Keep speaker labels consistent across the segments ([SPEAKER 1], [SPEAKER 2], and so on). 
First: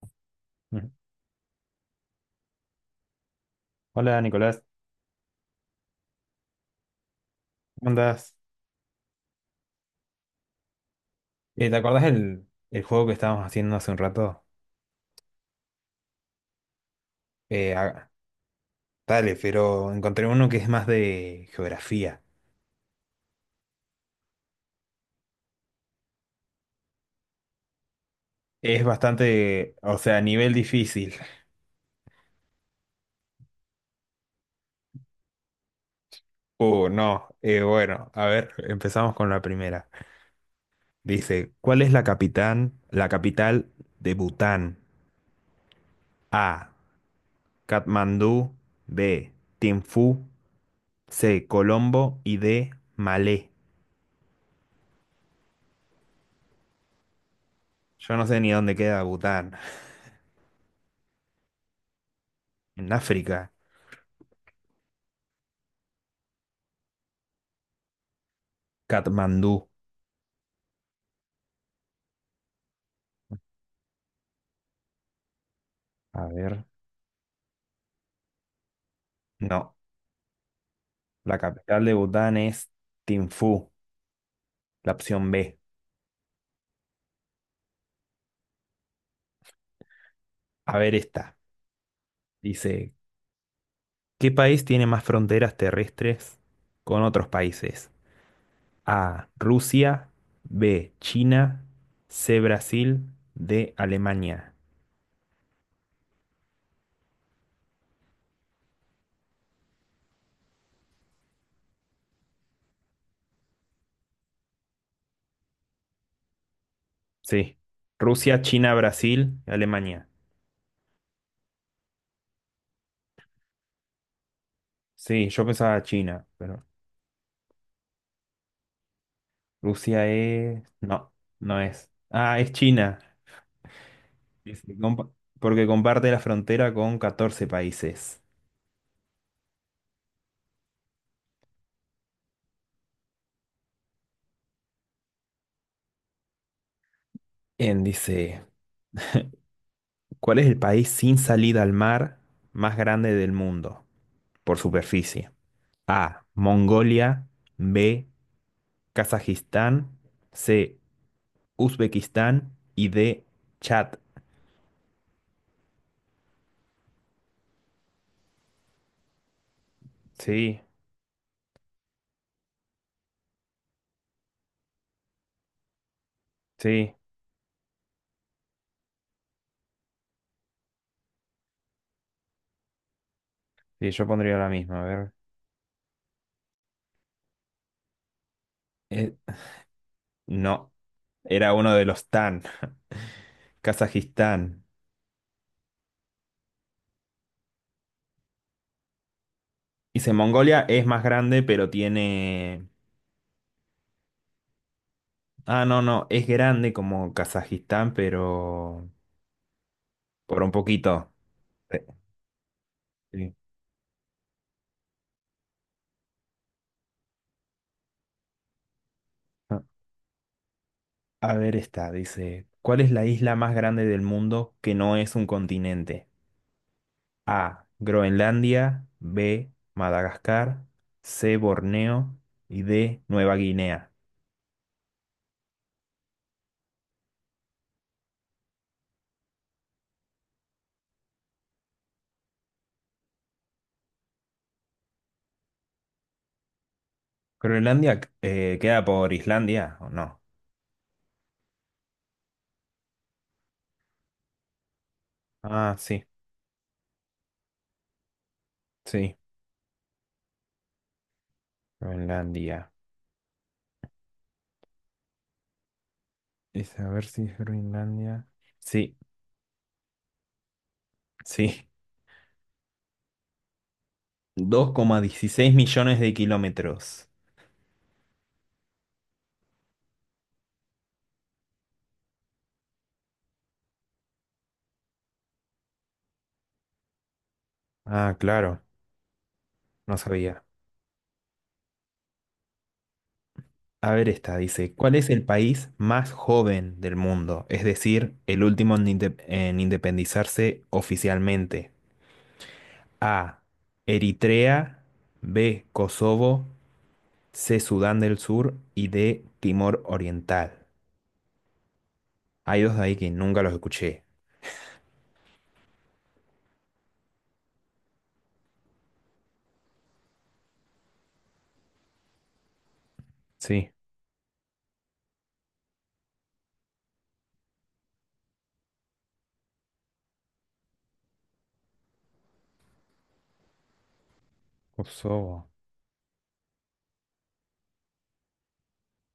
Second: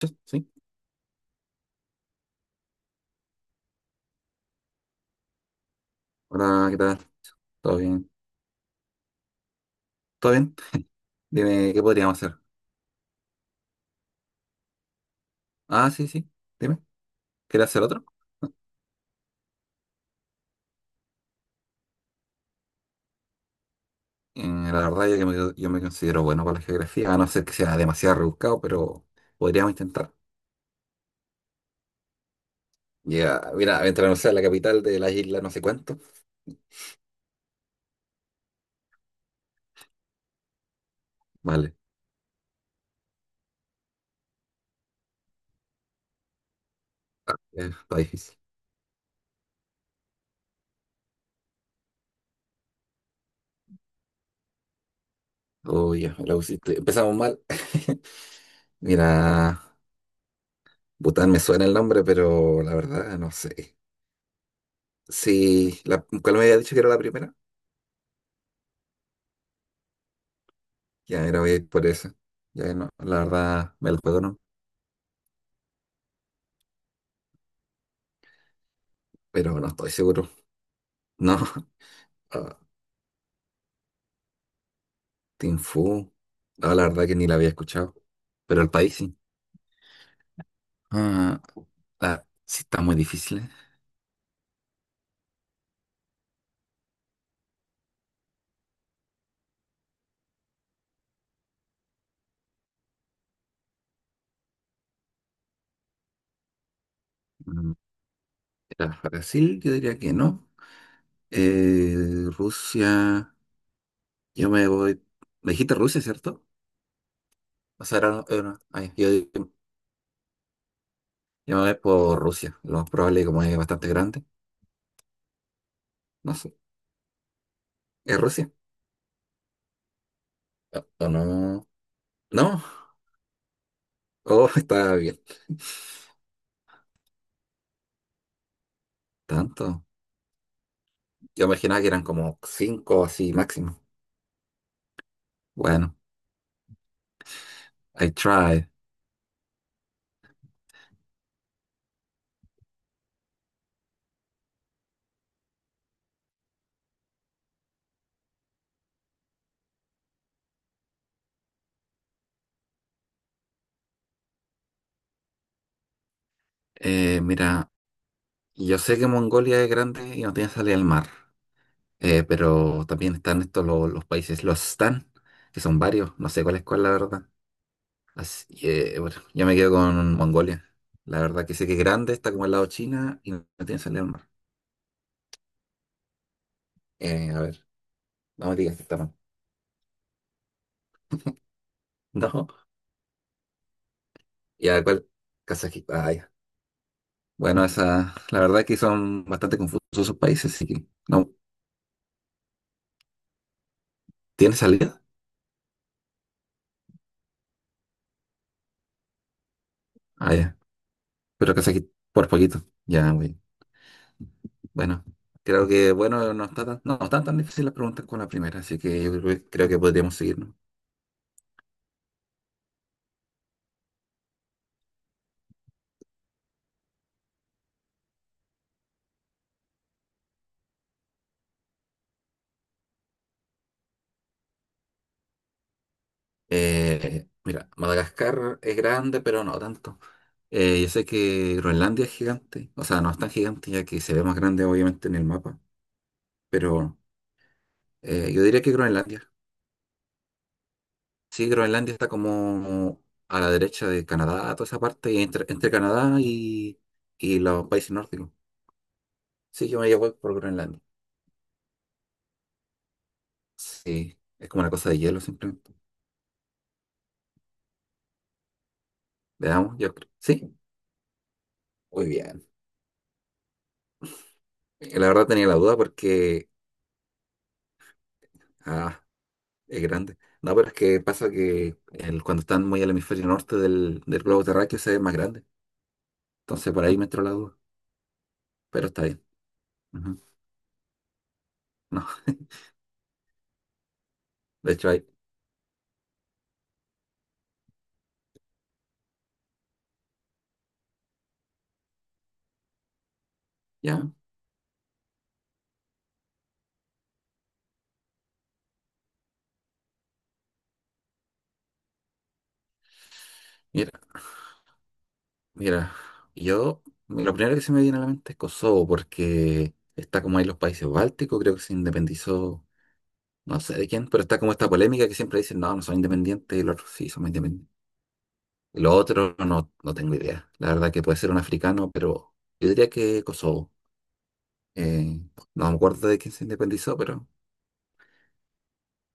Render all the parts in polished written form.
[SPEAKER 1] Sí, sí.
[SPEAKER 2] Ujú. Hola Nicolás,
[SPEAKER 1] Hola, ¿qué tal? ¿Todo
[SPEAKER 2] ¿cómo
[SPEAKER 1] bien?
[SPEAKER 2] andás?
[SPEAKER 1] ¿Todo bien? Dime,
[SPEAKER 2] ¿Te
[SPEAKER 1] ¿qué
[SPEAKER 2] acordás
[SPEAKER 1] podríamos hacer?
[SPEAKER 2] el juego que estábamos haciendo hace un rato?
[SPEAKER 1] Ah, sí, sí. Dime, ¿quieres
[SPEAKER 2] Eh,
[SPEAKER 1] hacer otro?
[SPEAKER 2] ah, dale, pero encontré uno que es más de geografía.
[SPEAKER 1] La verdad, yo me considero bueno para la geografía, a no ser que sea demasiado rebuscado,
[SPEAKER 2] Es
[SPEAKER 1] pero podríamos
[SPEAKER 2] bastante, o
[SPEAKER 1] intentar.
[SPEAKER 2] sea, nivel difícil.
[SPEAKER 1] Ya, mira, mientras no sea la capital de la isla, no sé cuánto.
[SPEAKER 2] No. Bueno, a ver, empezamos con la primera. Dice,
[SPEAKER 1] Vale,
[SPEAKER 2] ¿cuál es la capital de Bután? A,
[SPEAKER 1] está difícil.
[SPEAKER 2] Katmandú; B, Thimphu; C, Colombo y D, Malé.
[SPEAKER 1] Uy, ya, me la pusiste. Empezamos mal.
[SPEAKER 2] Yo no sé ni dónde queda Bután,
[SPEAKER 1] Mira, Bután me suena el nombre, pero la
[SPEAKER 2] en
[SPEAKER 1] verdad, no
[SPEAKER 2] África.
[SPEAKER 1] sé. Sí, la, ¿cuál me había dicho que era la primera?
[SPEAKER 2] Katmandú.
[SPEAKER 1] Ya, era voy a ir por esa. Ya, no, la verdad, me la juego, ¿no?
[SPEAKER 2] A ver,
[SPEAKER 1] Pero no
[SPEAKER 2] no.
[SPEAKER 1] estoy seguro.
[SPEAKER 2] La
[SPEAKER 1] No,
[SPEAKER 2] capital de Bután
[SPEAKER 1] ah,
[SPEAKER 2] es Thimphu, la opción
[SPEAKER 1] Tim
[SPEAKER 2] B.
[SPEAKER 1] Fu, no, la verdad que ni la había escuchado, pero el país sí.
[SPEAKER 2] A ver esta.
[SPEAKER 1] Ah, ah, sí, está
[SPEAKER 2] Dice,
[SPEAKER 1] muy difícil, ¿eh?
[SPEAKER 2] ¿qué país tiene más fronteras terrestres con otros países? A, Rusia; B, China; C, Brasil; D, Alemania.
[SPEAKER 1] Mm, Era Brasil, yo diría que no. Rusia, yo me voy. Me dijiste Rusia, ¿cierto?
[SPEAKER 2] Sí.
[SPEAKER 1] O sea,
[SPEAKER 2] Rusia, China,
[SPEAKER 1] ay, yo,
[SPEAKER 2] Brasil, Alemania.
[SPEAKER 1] yo me voy por Rusia. Lo más probable, como es bastante grande,
[SPEAKER 2] Sí, yo pensaba China,
[SPEAKER 1] no sé.
[SPEAKER 2] pero
[SPEAKER 1] ¿Es Rusia?
[SPEAKER 2] Rusia es...
[SPEAKER 1] ¿O o
[SPEAKER 2] No,
[SPEAKER 1] no?
[SPEAKER 2] no es. Ah,
[SPEAKER 1] No,
[SPEAKER 2] es China.
[SPEAKER 1] oh,
[SPEAKER 2] que se
[SPEAKER 1] está
[SPEAKER 2] compa-
[SPEAKER 1] bien.
[SPEAKER 2] Porque comparte la frontera con 14 países.
[SPEAKER 1] Tanto. Yo imaginaba que eran como cinco así máximo. Bueno.
[SPEAKER 2] En
[SPEAKER 1] I
[SPEAKER 2] dice,
[SPEAKER 1] tried.
[SPEAKER 2] ¿cuál es el país sin salida al mar más grande del mundo por superficie? A, Mongolia. B, Kazajistán. C, Uzbekistán. Y D, Chad.
[SPEAKER 1] Mira, yo sé que Mongolia es grande y no tiene
[SPEAKER 2] Sí,
[SPEAKER 1] salida al mar, pero también están países, los Stan, que son varios, no sé cuál es cuál, la
[SPEAKER 2] sí,
[SPEAKER 1] verdad. Así que, bueno, yo me quedo con Mongolia. La verdad que sé que es grande, está como al lado de China y no tiene
[SPEAKER 2] sí,
[SPEAKER 1] salida
[SPEAKER 2] yo
[SPEAKER 1] al mar.
[SPEAKER 2] pondría la misma. A ver.
[SPEAKER 1] A ver, no me digas que está
[SPEAKER 2] Eh,
[SPEAKER 1] mal.
[SPEAKER 2] no, era uno de los tan.
[SPEAKER 1] No,
[SPEAKER 2] Kazajistán.
[SPEAKER 1] y a cuál, Kazajistán. Ah, ya. Bueno, esa, la verdad que son bastante confusos
[SPEAKER 2] Dice,
[SPEAKER 1] esos países,
[SPEAKER 2] Mongolia
[SPEAKER 1] así
[SPEAKER 2] es
[SPEAKER 1] que
[SPEAKER 2] más
[SPEAKER 1] no,
[SPEAKER 2] grande, pero tiene...
[SPEAKER 1] ¿tiene salida?
[SPEAKER 2] Ah, no, no, es grande como Kazajistán, pero
[SPEAKER 1] Ah,
[SPEAKER 2] por
[SPEAKER 1] ya.
[SPEAKER 2] un poquito.
[SPEAKER 1] Pero
[SPEAKER 2] Sí,
[SPEAKER 1] Kazajistán, por poquito, ya,
[SPEAKER 2] sí.
[SPEAKER 1] güey. Bueno, no está tan, no, no están tan difíciles las preguntas como la primera, así que
[SPEAKER 2] Ah,
[SPEAKER 1] creo que podríamos seguirnos.
[SPEAKER 2] a ver esta, dice, ¿cuál es la isla más grande del mundo que no es un continente? A, Groenlandia; B, Madagascar; C, Borneo y D, Nueva Guinea.
[SPEAKER 1] Mira, Madagascar es grande, pero no tanto. Yo sé que Groenlandia es gigante, o sea, no es tan gigante ya que se ve más grande obviamente en el mapa, pero
[SPEAKER 2] Groenlandia
[SPEAKER 1] yo diría que
[SPEAKER 2] queda por
[SPEAKER 1] Groenlandia.
[SPEAKER 2] Islandia, ¿o no?
[SPEAKER 1] Sí, Groenlandia está como a la derecha de Canadá, toda esa parte, y entre
[SPEAKER 2] Ah, sí,
[SPEAKER 1] Canadá y los países nórdicos.
[SPEAKER 2] sí,
[SPEAKER 1] Sí, yo me llevo por Groenlandia.
[SPEAKER 2] Groenlandia.
[SPEAKER 1] Sí, es como una cosa de hielo simplemente.
[SPEAKER 2] Es a ver si es Groenlandia. Sí,
[SPEAKER 1] Veamos, yo creo. Sí,
[SPEAKER 2] sí.
[SPEAKER 1] muy bien.
[SPEAKER 2] Dos coma
[SPEAKER 1] La verdad tenía
[SPEAKER 2] dieciséis
[SPEAKER 1] la duda
[SPEAKER 2] millones de
[SPEAKER 1] porque,
[SPEAKER 2] kilómetros.
[SPEAKER 1] ah, es grande. No, pero es que pasa que cuando están muy al hemisferio norte del globo terráqueo se ve más grande. Entonces por ahí me entró la duda,
[SPEAKER 2] Ah, claro,
[SPEAKER 1] pero está bien.
[SPEAKER 2] no
[SPEAKER 1] Ujú.
[SPEAKER 2] sabía.
[SPEAKER 1] No,
[SPEAKER 2] A ver esta, dice,
[SPEAKER 1] de hecho
[SPEAKER 2] ¿cuál
[SPEAKER 1] ahí,
[SPEAKER 2] es el país más joven del mundo? Es decir, el último en, en independizarse oficialmente. A,
[SPEAKER 1] ya,
[SPEAKER 2] Eritrea; B, Kosovo; C, Sudán del Sur y D, Timor Oriental. Hay dos de ahí que nunca los
[SPEAKER 1] mira,
[SPEAKER 2] escuché.
[SPEAKER 1] mira, yo, lo primero que se me viene a la mente es Kosovo porque está como ahí los países bálticos, creo que se independizó, no
[SPEAKER 2] Sí,
[SPEAKER 1] sé de quién, pero está como esta polémica que siempre dicen, no, no son independientes y los otros sí somos independientes. Lo otro no, no tengo idea. La verdad que puede ser un africano, pero yo diría que Kosovo. Eh,
[SPEAKER 2] Kosovo.
[SPEAKER 1] no me acuerdo de quién se independizó, pero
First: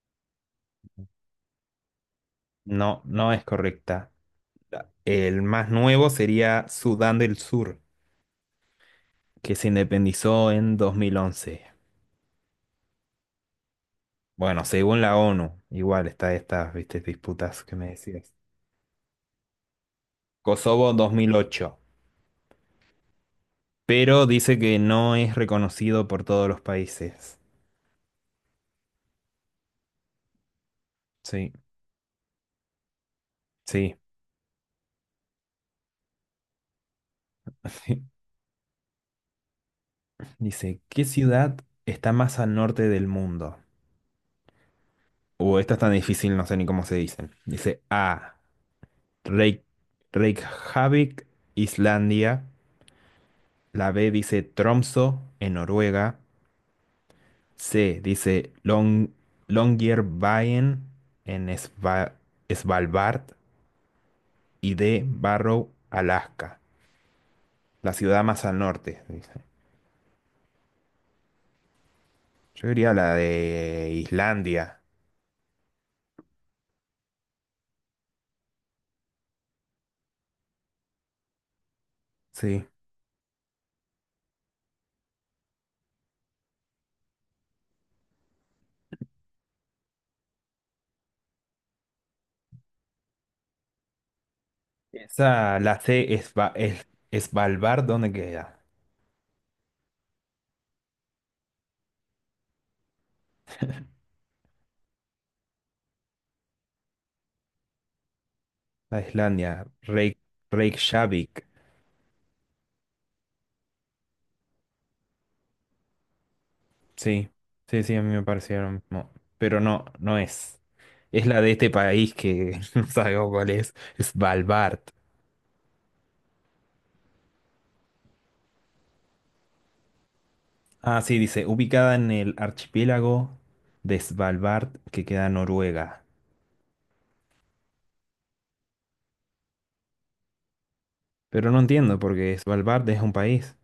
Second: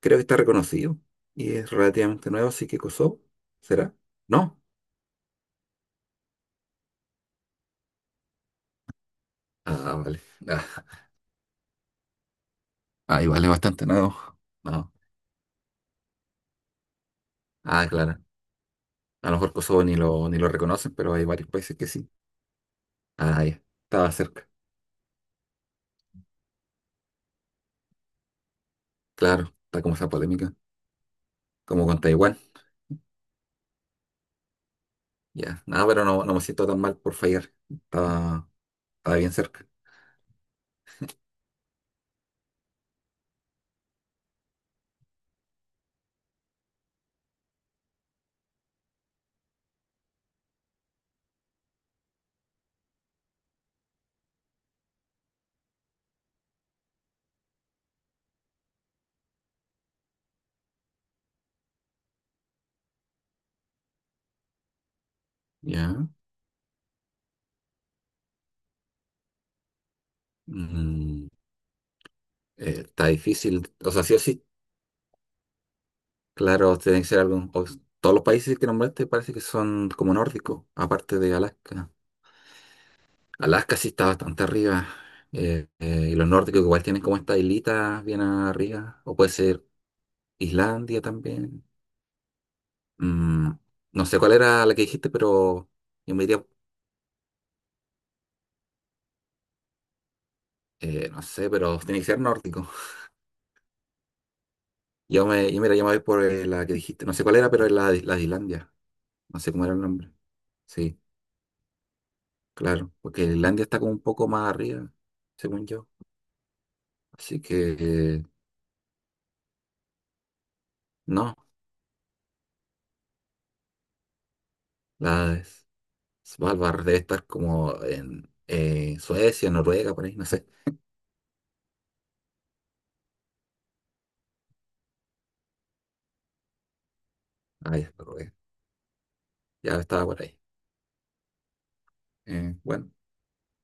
[SPEAKER 1] creo que está reconocido y es relativamente nuevo, así que
[SPEAKER 2] No,
[SPEAKER 1] Kosovo,
[SPEAKER 2] no es
[SPEAKER 1] ¿será?
[SPEAKER 2] correcta.
[SPEAKER 1] ¿No?
[SPEAKER 2] El más nuevo sería Sudán del Sur, que se
[SPEAKER 1] Ah, vale.
[SPEAKER 2] independizó en
[SPEAKER 1] Ah,
[SPEAKER 2] 2011.
[SPEAKER 1] ah, igual es bastante nuevo.
[SPEAKER 2] Bueno,
[SPEAKER 1] No.
[SPEAKER 2] según la ONU, igual está estas, viste, disputas que me
[SPEAKER 1] Ah, claro.
[SPEAKER 2] decías.
[SPEAKER 1] A lo mejor Kosovo ni lo
[SPEAKER 2] Kosovo
[SPEAKER 1] reconocen, pero hay varios países
[SPEAKER 2] 2008,
[SPEAKER 1] que sí. Ah, ya. Estaba
[SPEAKER 2] pero
[SPEAKER 1] cerca.
[SPEAKER 2] dice que no es reconocido por todos los países.
[SPEAKER 1] Claro, está como esa polémica,
[SPEAKER 2] Sí,
[SPEAKER 1] como con Taiwán.
[SPEAKER 2] sí.
[SPEAKER 1] Ya. Nada, pero no, no me siento tan mal por fallar. Estaba, estaba bien cerca.
[SPEAKER 2] Dice, ¿qué ciudad está más al norte del mundo? Esta es tan difícil, no sé ni cómo se dicen. Dice A, Reyk- Reykjavik, Islandia. La B dice Tromso, en Noruega. C dice Longyearbyen en Svalbard y D, Barrow,
[SPEAKER 1] Ya.
[SPEAKER 2] Alaska. La ciudad más al norte, dice.
[SPEAKER 1] Mm.
[SPEAKER 2] Yo diría
[SPEAKER 1] Está
[SPEAKER 2] la
[SPEAKER 1] difícil.
[SPEAKER 2] de
[SPEAKER 1] O sea, sí o sí,
[SPEAKER 2] Islandia.
[SPEAKER 1] claro, tiene que ser todos los países que nombraste parece que son como nórdicos, aparte de Alaska.
[SPEAKER 2] Sí.
[SPEAKER 1] Alaska sí está bastante arriba. Y los nórdicos igual tienen como esta islita bien arriba. O puede ser Islandia también. Mm, no sé cuál era la que dijiste,
[SPEAKER 2] Esa,
[SPEAKER 1] pero
[SPEAKER 2] la C
[SPEAKER 1] yo me
[SPEAKER 2] es,
[SPEAKER 1] diría,
[SPEAKER 2] Svalbard, ¿dónde queda?
[SPEAKER 1] no sé, pero tiene que ser nórdico. Yo mira, yo me voy por la que dijiste. No sé cuál era, pero es la de Islandia.
[SPEAKER 2] La de
[SPEAKER 1] No sé
[SPEAKER 2] Islandia.
[SPEAKER 1] cómo era el nombre. Sí.
[SPEAKER 2] Reykjavik.
[SPEAKER 1] Claro, porque Islandia está como un poco más arriba, según yo.
[SPEAKER 2] Sí,
[SPEAKER 1] Así que
[SPEAKER 2] sí, sí, a mí me pareció lo mismo. Pero no, no es. Es
[SPEAKER 1] no,
[SPEAKER 2] la de este país que no sabemos cuál es. Svalbard.
[SPEAKER 1] la Svalbard debe estar como en Suecia, Noruega, por ahí, no sé.
[SPEAKER 2] Ah, sí, dice, ubicada en el archipiélago de Svalbard que queda en Noruega.
[SPEAKER 1] Ah, ya, Noruega. Ya estaba por ahí.
[SPEAKER 2] Pero no entiendo porque Svalbard
[SPEAKER 1] Bueno,
[SPEAKER 2] es un país.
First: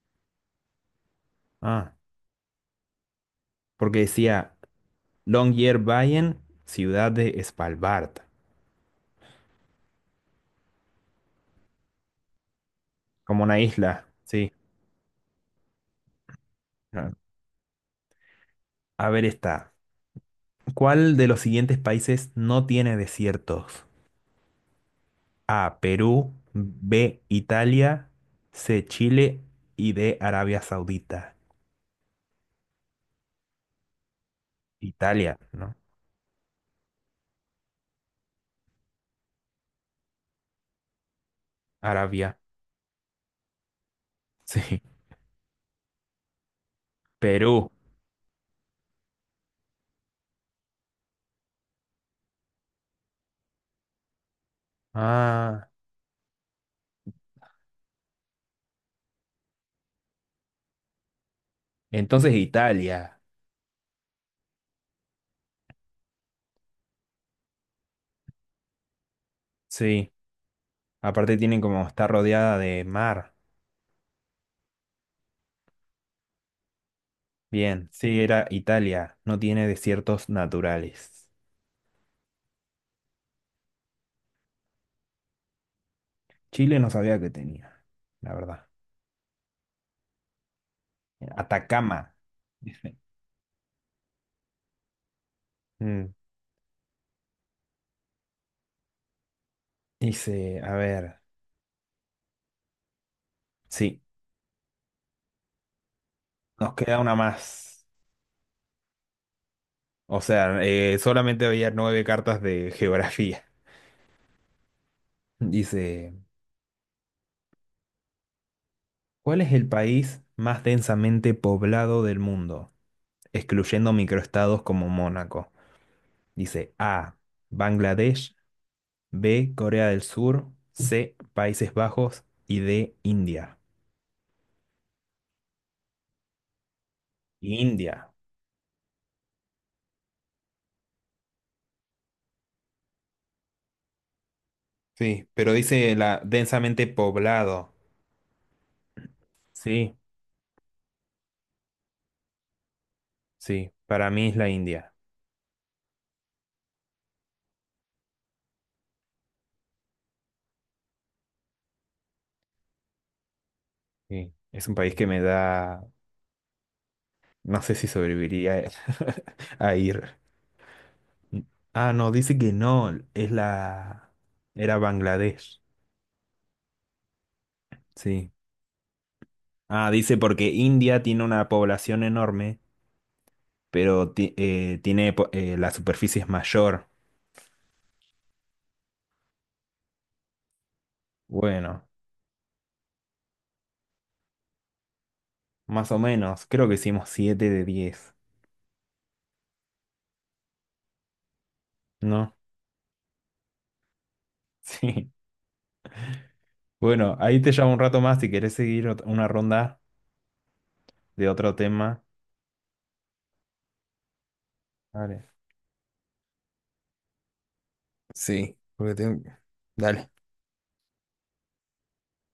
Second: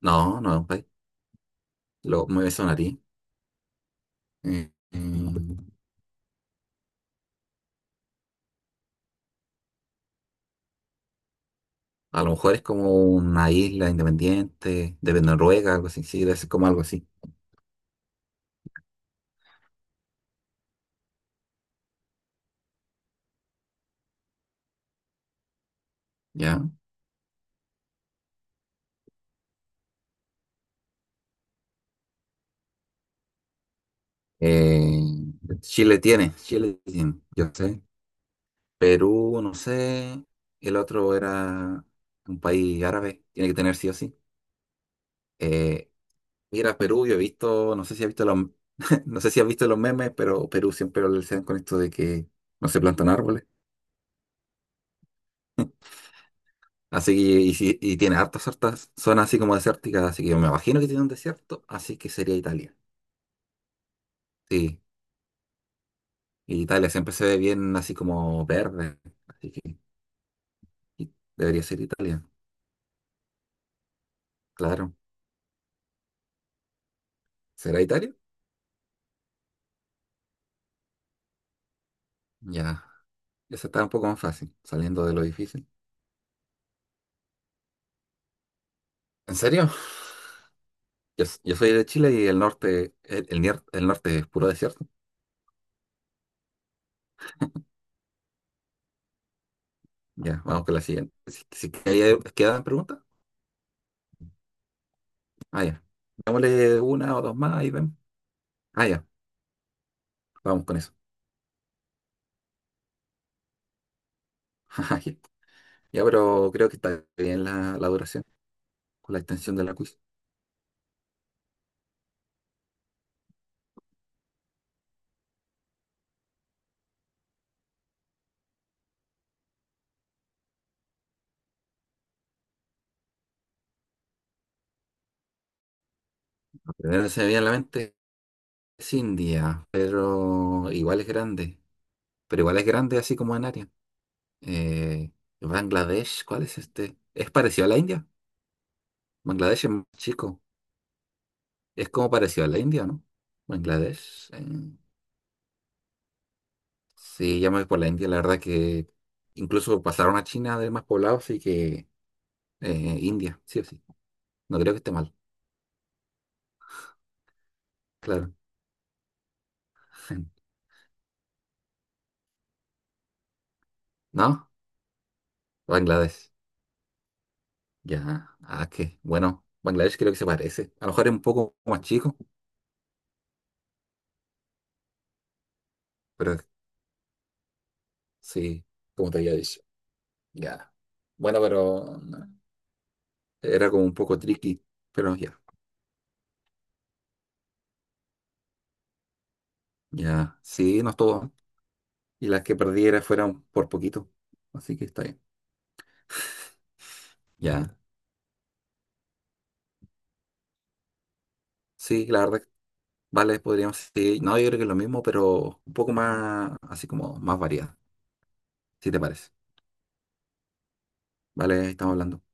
[SPEAKER 1] no, no es un país.
[SPEAKER 2] Ah,
[SPEAKER 1] Lo, me sonaría.
[SPEAKER 2] porque decía
[SPEAKER 1] Mm,
[SPEAKER 2] Longyearbyen, ciudad de Svalbard,
[SPEAKER 1] a lo mejor es como
[SPEAKER 2] como
[SPEAKER 1] una
[SPEAKER 2] una
[SPEAKER 1] isla
[SPEAKER 2] isla. Sí.
[SPEAKER 1] independiente de Noruega, algo así. Sí, debe ser como algo así.
[SPEAKER 2] Ah. A ver esta. ¿Cuál de los siguientes países no tiene desiertos? A, Perú;
[SPEAKER 1] ¿Ya?
[SPEAKER 2] B, Italia; C, Chile y D, Arabia Saudita.
[SPEAKER 1] Eh,
[SPEAKER 2] Italia, ¿no?
[SPEAKER 1] Chile tiene, yo sé. Perú, no sé. El otro era
[SPEAKER 2] Arabia.
[SPEAKER 1] un país árabe. Tiene que tener sí o sí.
[SPEAKER 2] Sí.
[SPEAKER 1] Eh, mira, Perú, yo he
[SPEAKER 2] Perú.
[SPEAKER 1] visto, no sé si has visto los, no sé si has visto los memes, pero Perú siempre lo relacionan con esto de que no se plantan árboles.
[SPEAKER 2] Ah.
[SPEAKER 1] Así que, y, y tiene hartas zonas así como desérticas, así que yo me imagino que tiene un desierto, así que
[SPEAKER 2] Entonces
[SPEAKER 1] sería Italia.
[SPEAKER 2] Italia.
[SPEAKER 1] Sí, y Italia siempre se ve bien así como verde, así que
[SPEAKER 2] Sí, aparte tienen,
[SPEAKER 1] debería ser
[SPEAKER 2] como está
[SPEAKER 1] Italia,
[SPEAKER 2] rodeada de mar.
[SPEAKER 1] claro. ¿Será
[SPEAKER 2] Bien,
[SPEAKER 1] Italia?
[SPEAKER 2] sí, era Italia, no tiene desiertos naturales.
[SPEAKER 1] Ya, esa está un poco más fácil, saliendo de lo difícil.
[SPEAKER 2] Chile no sabía que tenía, la verdad.
[SPEAKER 1] ¿En serio? Yo soy de
[SPEAKER 2] Atacama.
[SPEAKER 1] Chile y el norte, el norte es puro desierto.
[SPEAKER 2] Mm,
[SPEAKER 1] Ya,
[SPEAKER 2] dice,
[SPEAKER 1] vamos
[SPEAKER 2] a
[SPEAKER 1] con la siguiente.
[SPEAKER 2] ver,
[SPEAKER 1] Si, quedan preguntas,
[SPEAKER 2] sí,
[SPEAKER 1] ah, ya.
[SPEAKER 2] nos
[SPEAKER 1] Démosle
[SPEAKER 2] queda una
[SPEAKER 1] una o dos más y
[SPEAKER 2] más.
[SPEAKER 1] vemos. Ah, ya,
[SPEAKER 2] O sea,
[SPEAKER 1] vamos con eso.
[SPEAKER 2] solamente había 9 cartas de geografía.
[SPEAKER 1] Ya,
[SPEAKER 2] Dice,
[SPEAKER 1] pero creo que está bien la duración con la
[SPEAKER 2] ¿cuál es
[SPEAKER 1] extensión de
[SPEAKER 2] el
[SPEAKER 1] la quiz.
[SPEAKER 2] país más densamente poblado del mundo? Excluyendo microestados como Mónaco. Dice A, Bangladesh; B, Corea del Sur; C, Países Bajos y D, India.
[SPEAKER 1] Lo primero que se me viene a la mente
[SPEAKER 2] India.
[SPEAKER 1] es India, pero igual es grande. Pero igual es grande así como en área. Eh,
[SPEAKER 2] Sí, pero dice la
[SPEAKER 1] Bangladesh, ¿cuál es
[SPEAKER 2] densamente
[SPEAKER 1] este? ¿Es parecido a
[SPEAKER 2] poblado.
[SPEAKER 1] la India? Bangladesh es más
[SPEAKER 2] Sí,
[SPEAKER 1] chico. Es como parecido a la India, ¿no?
[SPEAKER 2] sí, para mí
[SPEAKER 1] Bangladesh.
[SPEAKER 2] es la India.
[SPEAKER 1] Sí, ya me voy por la India. La verdad que incluso pasaron a China de más poblado, así que India, sí o sí.
[SPEAKER 2] Sí,
[SPEAKER 1] No
[SPEAKER 2] es
[SPEAKER 1] creo
[SPEAKER 2] un
[SPEAKER 1] que esté
[SPEAKER 2] país que
[SPEAKER 1] mal,
[SPEAKER 2] me da, no sé si
[SPEAKER 1] claro.
[SPEAKER 2] sobreviviría a ir. Ah, no, dice que no, es la...
[SPEAKER 1] ¿No?
[SPEAKER 2] Era Bangladesh.
[SPEAKER 1] Bangladesh.
[SPEAKER 2] Sí.
[SPEAKER 1] Ya. Ah, qué. Bueno,
[SPEAKER 2] Ah,
[SPEAKER 1] Bangladesh creo
[SPEAKER 2] dice
[SPEAKER 1] que se
[SPEAKER 2] porque
[SPEAKER 1] parece. A lo
[SPEAKER 2] India
[SPEAKER 1] mejor es un
[SPEAKER 2] tiene una
[SPEAKER 1] poco más
[SPEAKER 2] población
[SPEAKER 1] chico,
[SPEAKER 2] enorme pero tiene la superficie es
[SPEAKER 1] pero
[SPEAKER 2] mayor.
[SPEAKER 1] sí, como te había dicho. Ya. Bueno,
[SPEAKER 2] Bueno,
[SPEAKER 1] pero no, era como un poco tricky, pero ya.
[SPEAKER 2] más o menos, creo que hicimos 7 de 10,
[SPEAKER 1] Ya. Sí, no estuvo mal. Y
[SPEAKER 2] ¿no?
[SPEAKER 1] las que perdiera fueron por poquito. Así que está
[SPEAKER 2] Sí.
[SPEAKER 1] bien.
[SPEAKER 2] Bueno, ahí te llamo
[SPEAKER 1] Ya.
[SPEAKER 2] un rato más si querés seguir una ronda de otro tema.
[SPEAKER 1] Sí, la verdad, que vale, podríamos, sí, no, yo creo que es lo mismo,
[SPEAKER 2] Vale.
[SPEAKER 1] pero un poco más, así como más variada,
[SPEAKER 2] Sí,
[SPEAKER 1] si
[SPEAKER 2] porque
[SPEAKER 1] te
[SPEAKER 2] tengo...
[SPEAKER 1] parece.
[SPEAKER 2] Dale.
[SPEAKER 1] Vale, ahí estamos hablando.